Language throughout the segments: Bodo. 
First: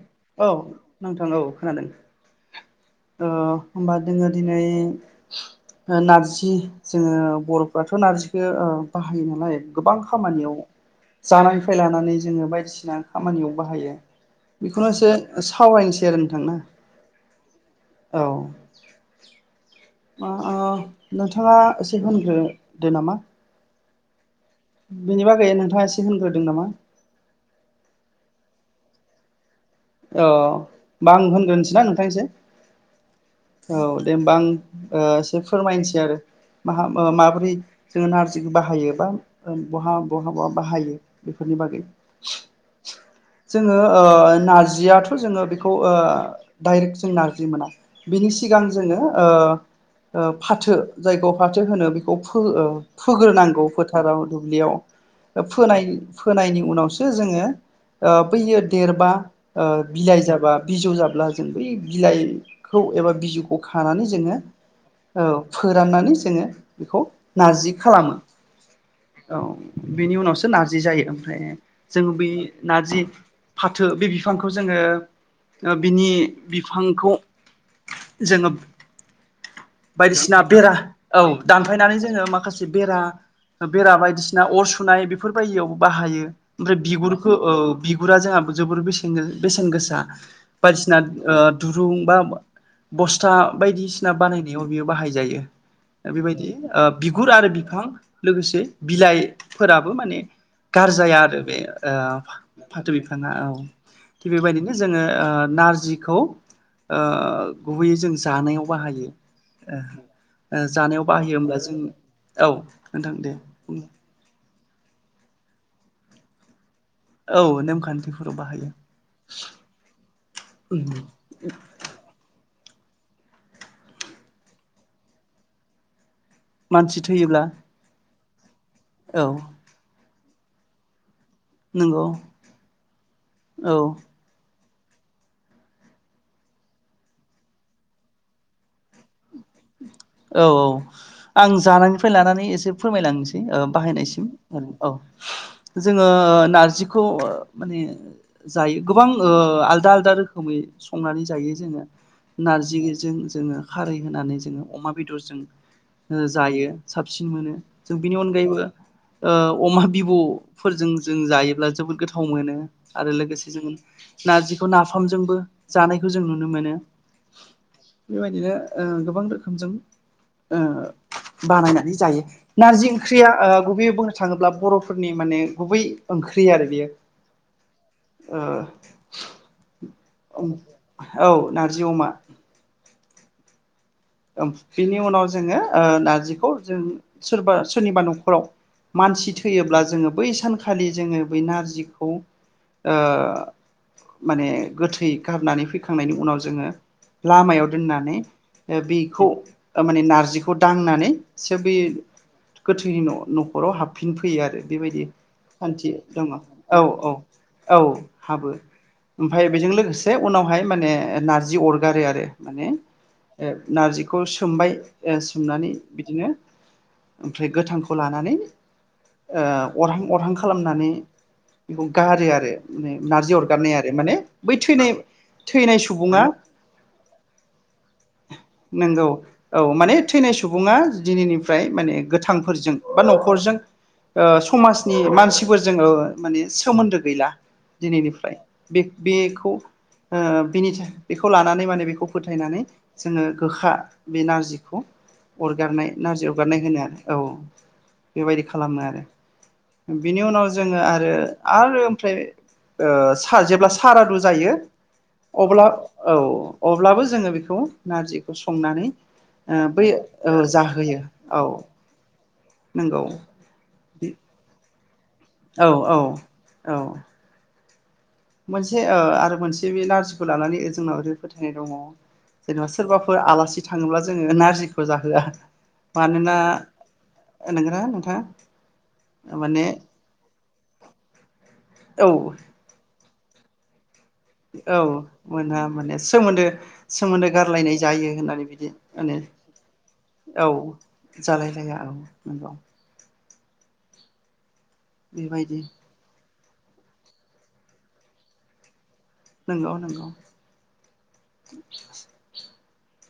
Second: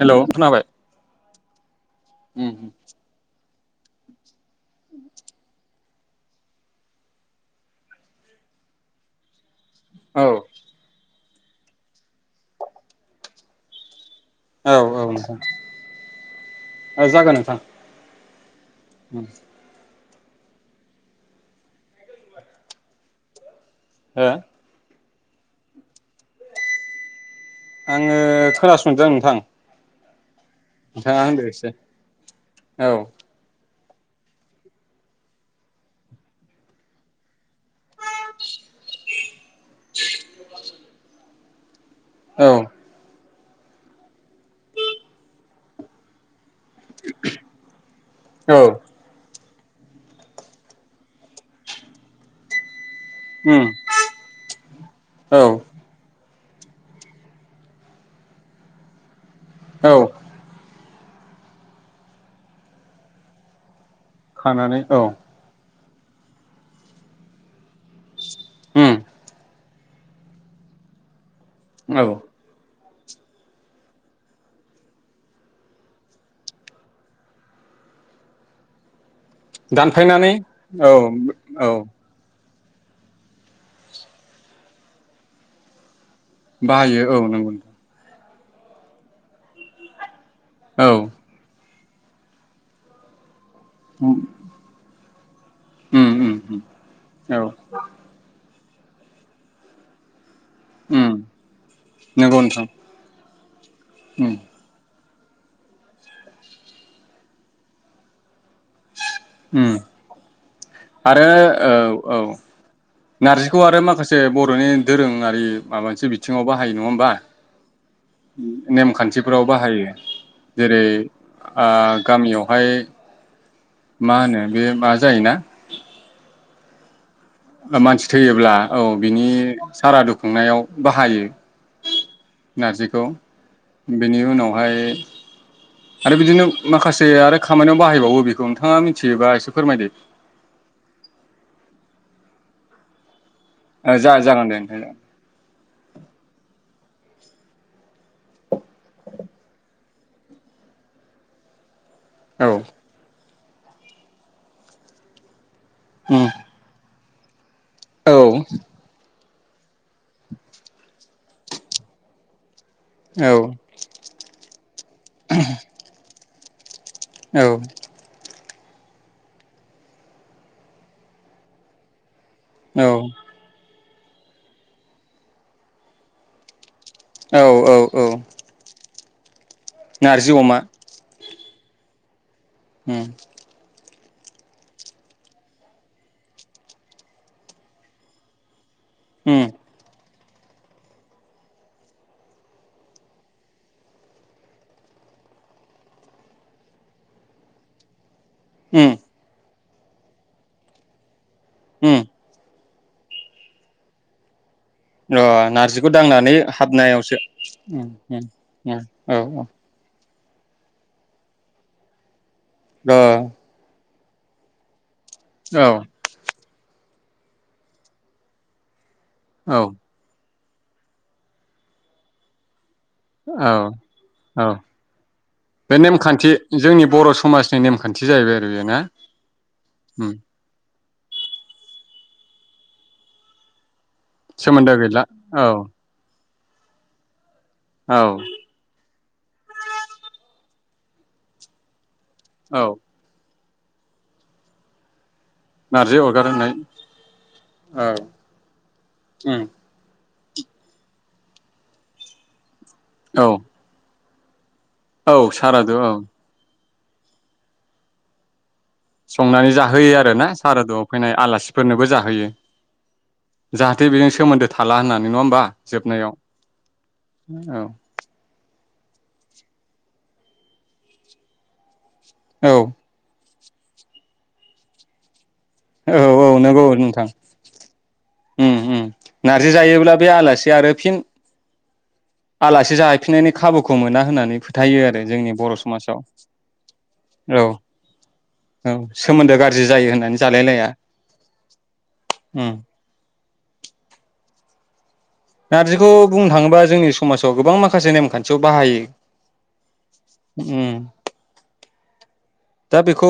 हेल' औ खोनाबाय नोंथां औ खोनादों ओ होमबा दोङो दिनै ओ नारजि जोङो बर'फ्राथ' नारजिखो ओ बाहायो नालाय गोबां औ खामानियाव जानायफ्राय लानानै जोङो बायदिसिना खामानियाव बाहायो औ बेखौनो औ एसे नोंथां सावरायनोसै आरो नोंथां ना जागोन नोंथां औ [inaudible] ओ ओ नोंथाङा एसे होनग्रो दो नामा हो बेनिबागै नोंथाङा एसे खौ होनग्रोदों नामा आङो खोनासंदों नोंथां अ ओमबा नोंथाङा आं होनदो एसे होनग्रोनोसैना नोंथां‌ एसे औ औ दे होमबा आं ओ एसे फोरमायनोसै आरो माहा ओ माबोरै जोङो नारजिखो बाहायो एबा बहा बहाबा बाहायो बेफोरनि बागै औ जोङो नारजि जियाथ जोङो बेखौ दइरेक्ट जों नारजि मोना बिनि औ सिगां जोङो ओ फाथो जायखौ फाथो होनो बेखौ फो ओ उम फोग्रोनांगौ फोथाराव दुब्लियाव औ बा फोनाय फोनायनि उनावसो जोङो ओ‌ बैयो देरबा ओ औ बिलाइ जाबा बिजौ जाब अब्ला जों बै बिलाइखौ एबा बिजौखौ हानानै जोङो औ फोराननानै जोङो बेखौ नारजि खालामो उम औ बेनि उनावसो नारजि जायो ओमफ्राय औ जों बै नारजि फाथो बे बिफ बिफांखौ जोङो बिनि बिफांखौ जोङो दानफायनानै बायदिसिना बेरा औ दानफायनानै जोङो माखासे बेरा बेरा बायदिसिना अर सुनाय बेफोर बायदियावबो बाहायो। ओमफ्राय बाहायो बिगुरखौ नंगौ औ नोंथां बिगुरा जोंहा जोबोर बेस [unintelligible] बेसेन गोसा औ बायदिसिनाद ओ दुरुं बा बस्था बायदिसिना उम बानायनायाव बियो बाहायजायो ओ उम बेबायदि उम ओ बिगुर औ आरो बिफां लोगोसे बिलाइफोराबो माने। उम गारजाया आरो बे ओ- नंगौ नोंथां फा-फाथो बिफाङा औ। थिग उम बेबायदिनो जों। ङो ओ-नारजिखौ ओ- गुबैयै जों जानायाव बाहायो। उम ओ जानायाव आरो बाहायो होमब्ला औ जों औ नोंथां दे नारजिखौ आरो माखासे बर'नि दोरों। ङारि माबा मोनसे बिथिङाव बा हायो नङा होमबा औ नेमखान्थिफोराव बाहायो नेमखान्थिफोराव बाहायो जेरै आ गामियाव। हाय मा होनो बे मा जायोना। मानसि। थैयोब्ला मानसि थैयोब्ला औ बिनि सारा दख खुंनायाव बाहायो नंगौ नारजिखौ औ बेनि उनाव। ओमफाय आरो बिदिनो माखासे आरो खामानियाव बाहायबावो बेखौ नोंथाङा मि औ औ आं जानानै। फ्राय लानानै एसे फोरमायलांनोसै। ओ- जा बाहायनायसिम जागोन दे ओ नोंथां औ जोङो नारजि। बेखौ माने जायो गोबां ओ- आलदा आलदा रोखोमै संनानै जायो जोङो। औ नारजिजों। जोङो। खारै होनानै जोङो अमा बेदरजों। उम जायो साबसिन मोनो। जों औ बिनि अनगायैबो। ओ अमा बिबुफोरजों जों जायोब्ला जोबोद गोथाव मोनो। आरो औ लोगोसे जोङो नारजिखौ नाफामजोंबो जानायखौ जों नु मोनो औ बेबायदिनो ओ गोबां रोखोमजों ओ- बानायनानै जायो नारजि ओंख्रिया ओ गुबैयै। बुंनो थाङोब्ला बर'फोरनि माने गुबै ओंख्रि आरो बियो औ औ औ। नारजि अमा औ ना जि अमा। ओम। बिनि उनाव जोङो ओ नार्जिखौ जों सोरबा सोरनिबा न'खराव मानसि उम थैयोब्ला जोङो। बै सानखालि जोङो बै नारजिखौ ओ माने गोथै गारनानै फैखांनायनि उनाव जोङो लामायाव दोननानै ए उम बिखौ माने नारजिखौ दांनानै उम [unintelligible] गोथैनि न'खराव हाबफिनफैयो आरो। बेबायदि ओ खान्थि नारजिखौ दङ दांनानै औ औ हाबनायावसो औ उम उम उम औ औ ए उनावहाय माने नारजि अरगारो आरो माने अ ओ नारजिखौ सोमबाय सोमनानै बिदिनो ओमफ्राय गोथांखौ लानानै औ ओ अरहां अरहां खा खालामनानै बेखौ गारो आरो। माने नारजि औ अरगारनाय आरो माने औ बै थैनाय बे थैनाय सुबुङा नेमखान्थि जोंनि बर' समाजनि नेमखान्थि जायो। नंगौ औ माने थैनाय सुबुङा दिनैनिफ्राय माने गोथांफोरजों बा न'खरजों ओ सोमोन्दो समाजनि गैला औ मानसिफोर जोङो माने सोमोन्दो गैला। औ दिनैनिफ्राय बे बेखौ ओ बिनि बेखौ लानानै माने बेखौ। फोथायनानै औ जोङो गोखा बे नारजिखौ। अरगारनाय नारजि अरगार होनाय अरगारनाय होनो आरो औ औ बेबायदि खालामो आरो। उम बिनि उनाव जोङो आरो आरो ओमफ्राय। ओ औ सा जेब्ला सारादु जायो औ सारादु औ अब्लाबो जोङो बेखौ नारजिखौ सु संनानै जाहोयो आरोना सारादुआव जाहोयो फैनाय औ आलासिफोरनोबो जाहोयो नंगौ जाहाथे बेजों सोमोन्दो थाला होनना नङा होमबा औ औ जोबनायाव औ औ। मोनसे ओ आरो मोनसे बे नारजिखौ लानानै जोंनाव ओरै फोथायनाय दङ। औ जेनेबा सोरबाफोर आलासि थाङोब्ला जोङो नारजिखौ जाहोआ औ औ मानोना नोंगौ नोंथां नोंगोना नोंथां उम उम नारजि माने जायोब्ला बे आलासि आरो फिन औ आलासि जाहै फिन्नायनि खाबुखौ मोना होननानै औ फोथायो आरो जोंनि बर' मोना माने समाजाव सोमोन्दो, सोमोन्दो औ गारलायनाय जायो होननानै बिदि औ माने सोमोन्दो गाज्रि जायो होननानै जालाय औ लाया जालायलाया औ उम नंगौ। बेबायदि नारजिखौ बुं थाङोबा जोंनि समाजाव गोबां माखासे नेमखान्थियाव बाहायो। नोंगौ नोंगौ। उम दा बेखौ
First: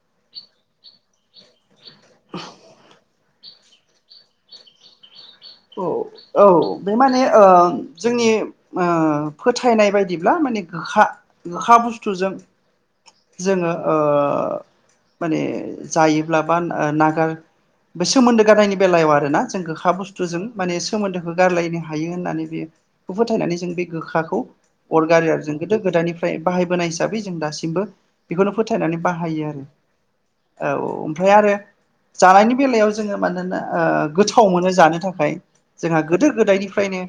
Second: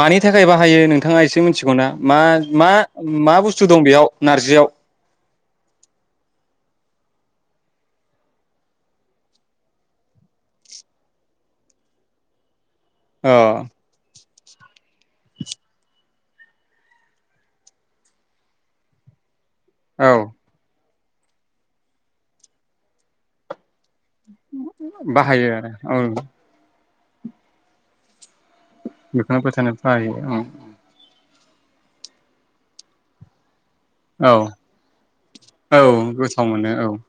मानि थाखाय बाहायो नोंथाङा एसे मिथिगौ ना? मा मा, मा बुस थु दं बेयाव नारजियाव। औ औ बे माने ओ जोंनि ओ फोथायनाय बायदिब्ला माने गोखा गोखा बुस्थुजों अ जोङो ओ ओ माने जायोब्ला बा ओ नागार बे सोमोन्दो गारनायनि बेलायाव आरोना। जों गोखा औ बुस माने सोमोन्दोखौ गारलायनो हायो होननानै बे खौ फोथायनानै जों बे गोखाखौ अरगारो आरो बाहायो जों गोदो औ गोदायनिफ्राय बाहायबोनाय बो जों दासिमबो बेखौनो फोथायनानै बेखौनो बाहायो आरो फोथायनो बाहायो औ। ओमफ्राय आरो जानायनि बेलायाव जोङो मानोना ओ गोथाव मोनो जानो था खाय औ जोंहा गोदो गोथाव मोनो औ गोदायनिफ्रायनो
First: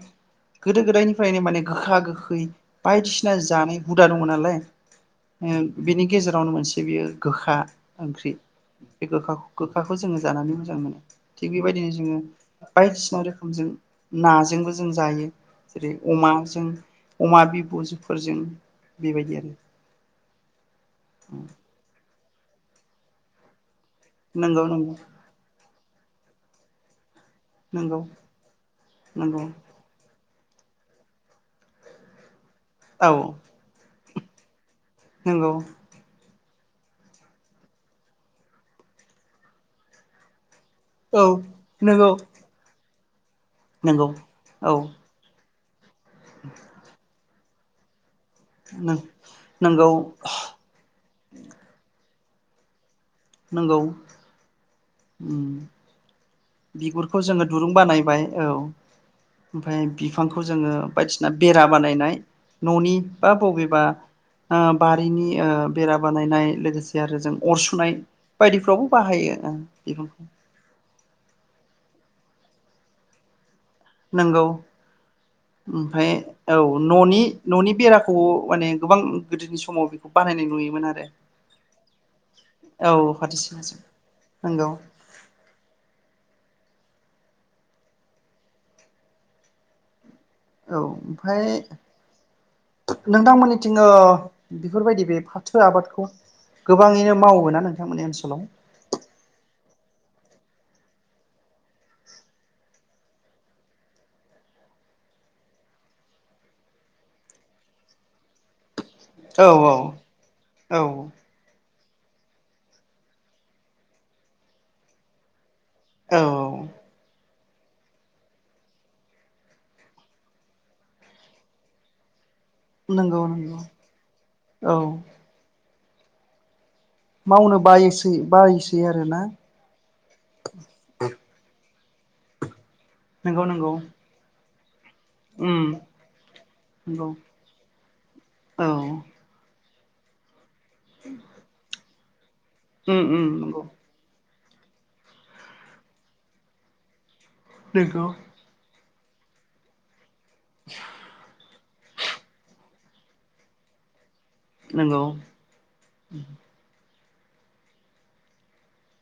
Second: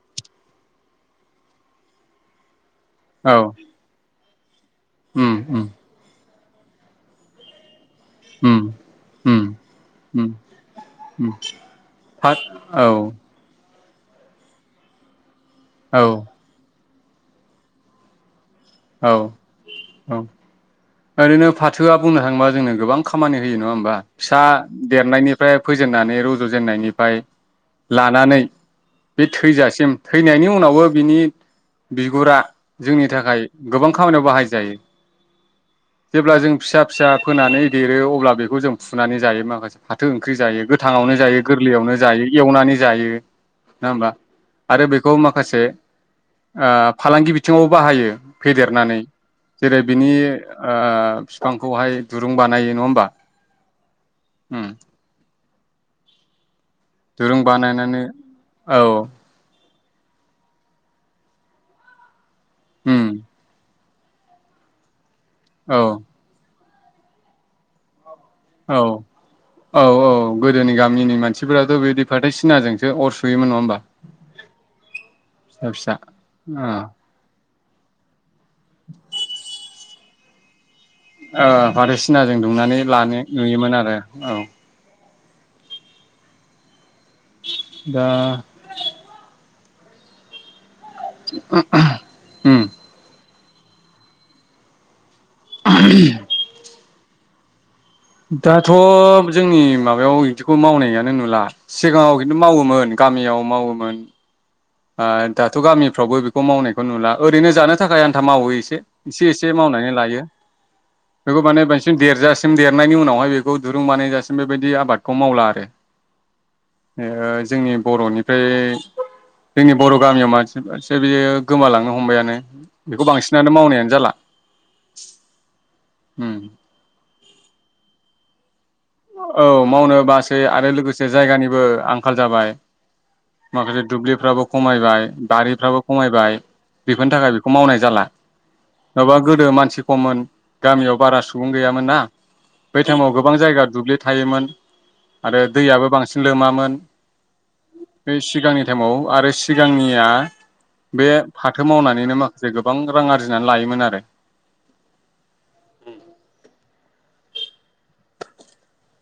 गोदो गोदायनिफ्रायनो माने गोखा गोखै बायदिसिना औ जानाय हुदा द ङ नालाय उम बिनि गेजे आवनो मोनसे बियो गोखा ओंख्रि उम बे उम गोखाखौ गोखाखौ जोङो उम जानानै मोजां मोनो उम थिक बेबायदिनो जोङो फाथ औ बायदिसिना रोखोमजों। नाजोंबो जों जायो। जेरै औ अमाजों। अमा बिबुजो फोरजों। औ औ ओरैनो फाथोआ बुंनाय। थांबा जोंनो गोबां खामानि होयो नङा होनोमबा। फिसा नंगौ नंगौ देरनायनिफ्राय। फोजेननानै रज'जेनन्नायनिफ्राय नंगौ लानानै बे नंगौ थैजासिम थैनायनि उनावबो बिनि बिगुरा जोंनि औ थाखाय गोबां खामानियाव बाहाय जायो नंगौ जेब्ला जों फिसा फिसा फोनानै देरो अब्ला बेखौ जों फुनानै जायो माखासे फाथो ओंख्रि जायो थाङावनो औ जायो गोरलैयावनो नंगौ जायो एवनानै जायो। नङा नंगौ होनबा औ आरो बेखौ माखासे आ फालांगि बि बिथिंङाव बाहायो। फेदेरनानै जेरै नंगौ बिनि आ बिफांखौहाय दुरुं बानायो नंङा होमबा। नोंगौ। उम बिगुरखौ जोङो दुरुं बानायबाय औ। ओमफफ्राय बिफांखौ जोङो बायदिसिना बेरा बानायनाय। ननि उम बा बबेबा। ओ बाद। बैनि ओ औ बेरा बानायनाय लोगोसे जे आरो जों अर सुनाय। औ बायदिफ्रावबो बाहायो ओ औ औ बिफांखौ गोदोनि गामिनि मानसिफोराथ बिदि फाथोय सिनाजोंसो अर सुयोमोन नङा होनबा! नंगौ फिसा ओमफाय औ न'नि न'नि बेराखौ माने गोबां गोदोनि समाव बानायनाय नुयोमोन आरो ओ‌ फाथोसिना जों दुंनानै औ लानो फाथो सिनाजों नुयोमोन आरो औ नंगौ दा औ ओमफ्राय उम नोंथांमोननि थिंअ बेफोर बायदि बे फोर आबादखौ गो गोबाङैनो मावोना नोंथाङाबो दाथ जोंनि माबायाव बिदिखौ मावनायानो नुला सिगाङाव खिन्थु मावोमोन गामियाव मावोमोन दाथ' गामिफ्रावबो बेखौ मावनायखौ नुला ओरैनो जानो थाखाय आन्था मावो एसे एसे एसे मावनानै औ लायो औ बेखौ माने देरजासिम देरनायनि उनावहाय बेखौ दुरुं बानायजासिम बेबायदि आबादखौ मावला आरो औ ए जोंनि बर'निफ्राय जोंनि बर' गामियाव मानसिफसे बियो गोमालांनो हमबायानो बेखौ नंगौ बांसिनानो नंगौ मावनायानो जाला औ उम मावनो बायोसै बायोसै आरोना औ मावनो बासै आरो लोगोसे जायगानिबो आं खाल जाबाय। नंगौ नंगौ माखासे दुब्लिफ्राबो खमायबाय उम बारिफ्राबो खमायबाय नंगौ बेफोरनि थाखाय बेखौ मावनाय जाला औ नङाबा गोदो मानसि खमन गामियाव बारा सुबुं गैयामोन ना बेै उम टाइमाव उम गोबां नंगौ जायगा मोन आरो दैआआबो बांसिन लोमामोन नंगौ बै सिगांनि टाइमाव आरो सिगांनिया बे फाथो मावनानैनो माखासे गो बां रां आरजिनानै लायोमोन आरो नोंगौ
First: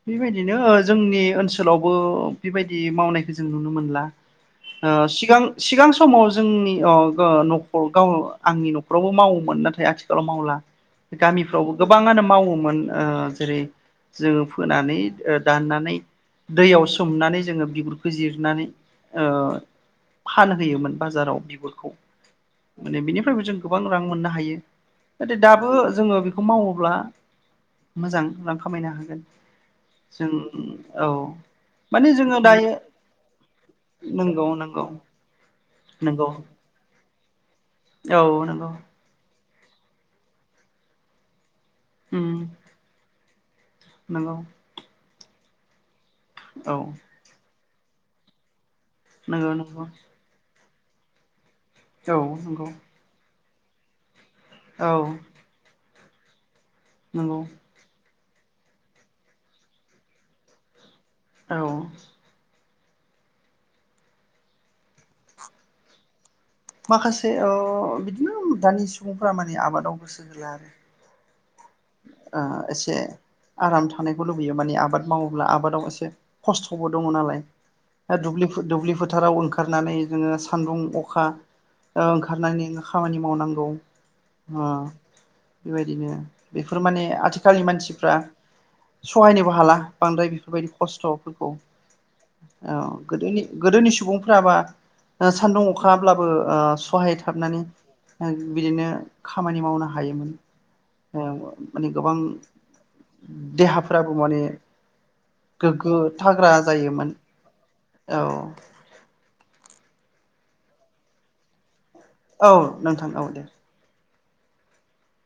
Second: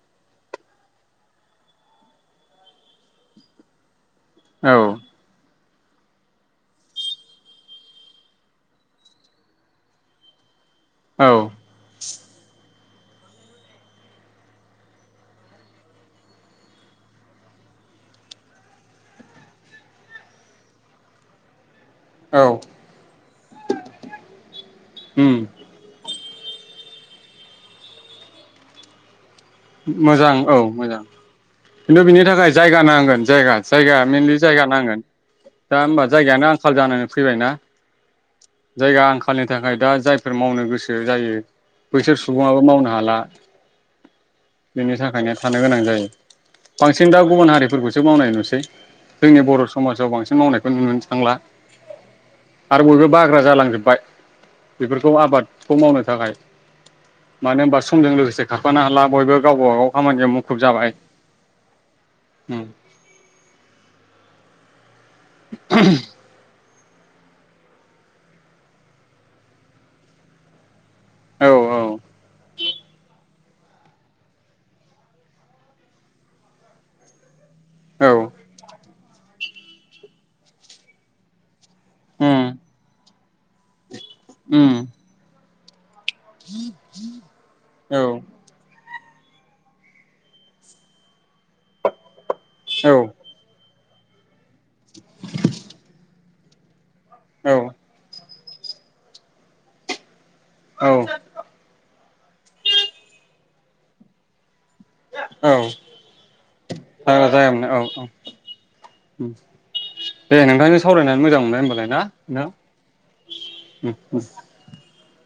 बेबायदिनो ओ जोंनि ओनसोलावबो बेबायदि मावनायखौ जों नुनो मोनला आरो ओ सिगां सिगां समाव जोंनि अ ओ न'खर गाव आंनि न'खरावबो मावोमोन नाथाय आथिखालाव मावला। औ गामिफ्रावबो गोबाङानो मावोमोन। ओ जेरै जोङो फोनानै ओ दाननानै दैयाव सोमनानै जोङो बिगुरखौ जिरनानै ओ फानहोयोमोन बाजाराव बिगुरखौ औ माने बिनिफ्रायबो जों गोबां रां मोननो हायो उम नाथाय दाबो जोङो बेखौ बेखौ मावोब्ला मोजां रां खामायनो हागोन। जों मोजां औ मोजां खिन्थु माने बिनि जोङो थाखाय दायो जायगा नांगोन जायगा जायगाया मेनलि नंगौ जायगा नंगौ नांगोन दा होनबा नंगौ जायगायानो आंखाल जानो फैबाय ना औ नंगौ। खालनि थाखाय दा जायफोर मावनो गोसो जायो बैसोर उम सुबुङाबो मावनो हाला। नंगौ [unintelligible] थानाया थानो गोनां जायो। औ बांसिन दा गुबुन हारि फोरखौसो मावनाय नुसै। जोंनि नंगौ बर' नंगौ समाजाव बांसिन मावनाय खौ नुनो थांला। औ नंगौ। आरो बयबो बाग्रा जालांजोब्बाय औ बेफोरखौ आबादखौ मावनो थाखाय नंगौ मानो होनबा समजों लोगोसे से खारफानो हाला। बयबो गावबागाव खामानियाव मुखुब जाबाय । औ। उम। [unintelligible] माखासे ओ बिदिनो दानि सुबुंफोरा माने आबादाव गोसो होला आरो। औ ओ एसे आराम थानायखौ लुबैयो माने आबाद मावोब्ला आबादाव एसे खस्थ'बो दङ नालाय। दा औ दुबलिफुद दुबलि फुद फोथाराव ओंखारनानै जोङो सान्दुं अखा ओ उम ओंखारनायनिनो खामानि माव मावनांगौ ओ उम बेबायदिनो बेफोर माने आथि खालनि औ मानसिफ्रा सहायनोबो हाला बांद्राय बेफोरबायदि खस्थ'फोरखौ ओ औ गोदोनि गोदोनि सुबुंफ्राबा सान्दुं अखायाब्लाबो ओ औ सहायथाबनानै ओ बिदिनो खामानि मावनो हायोमोन। औ माने गोबां देहाफ्राबो माने औ गोग्गो थाग्रा जायोमोन औ दे नोंथांजों सावरायनानै मोजां मोनबाय होनमबालाय ना । औ नोंथां औ दे [unintelligible]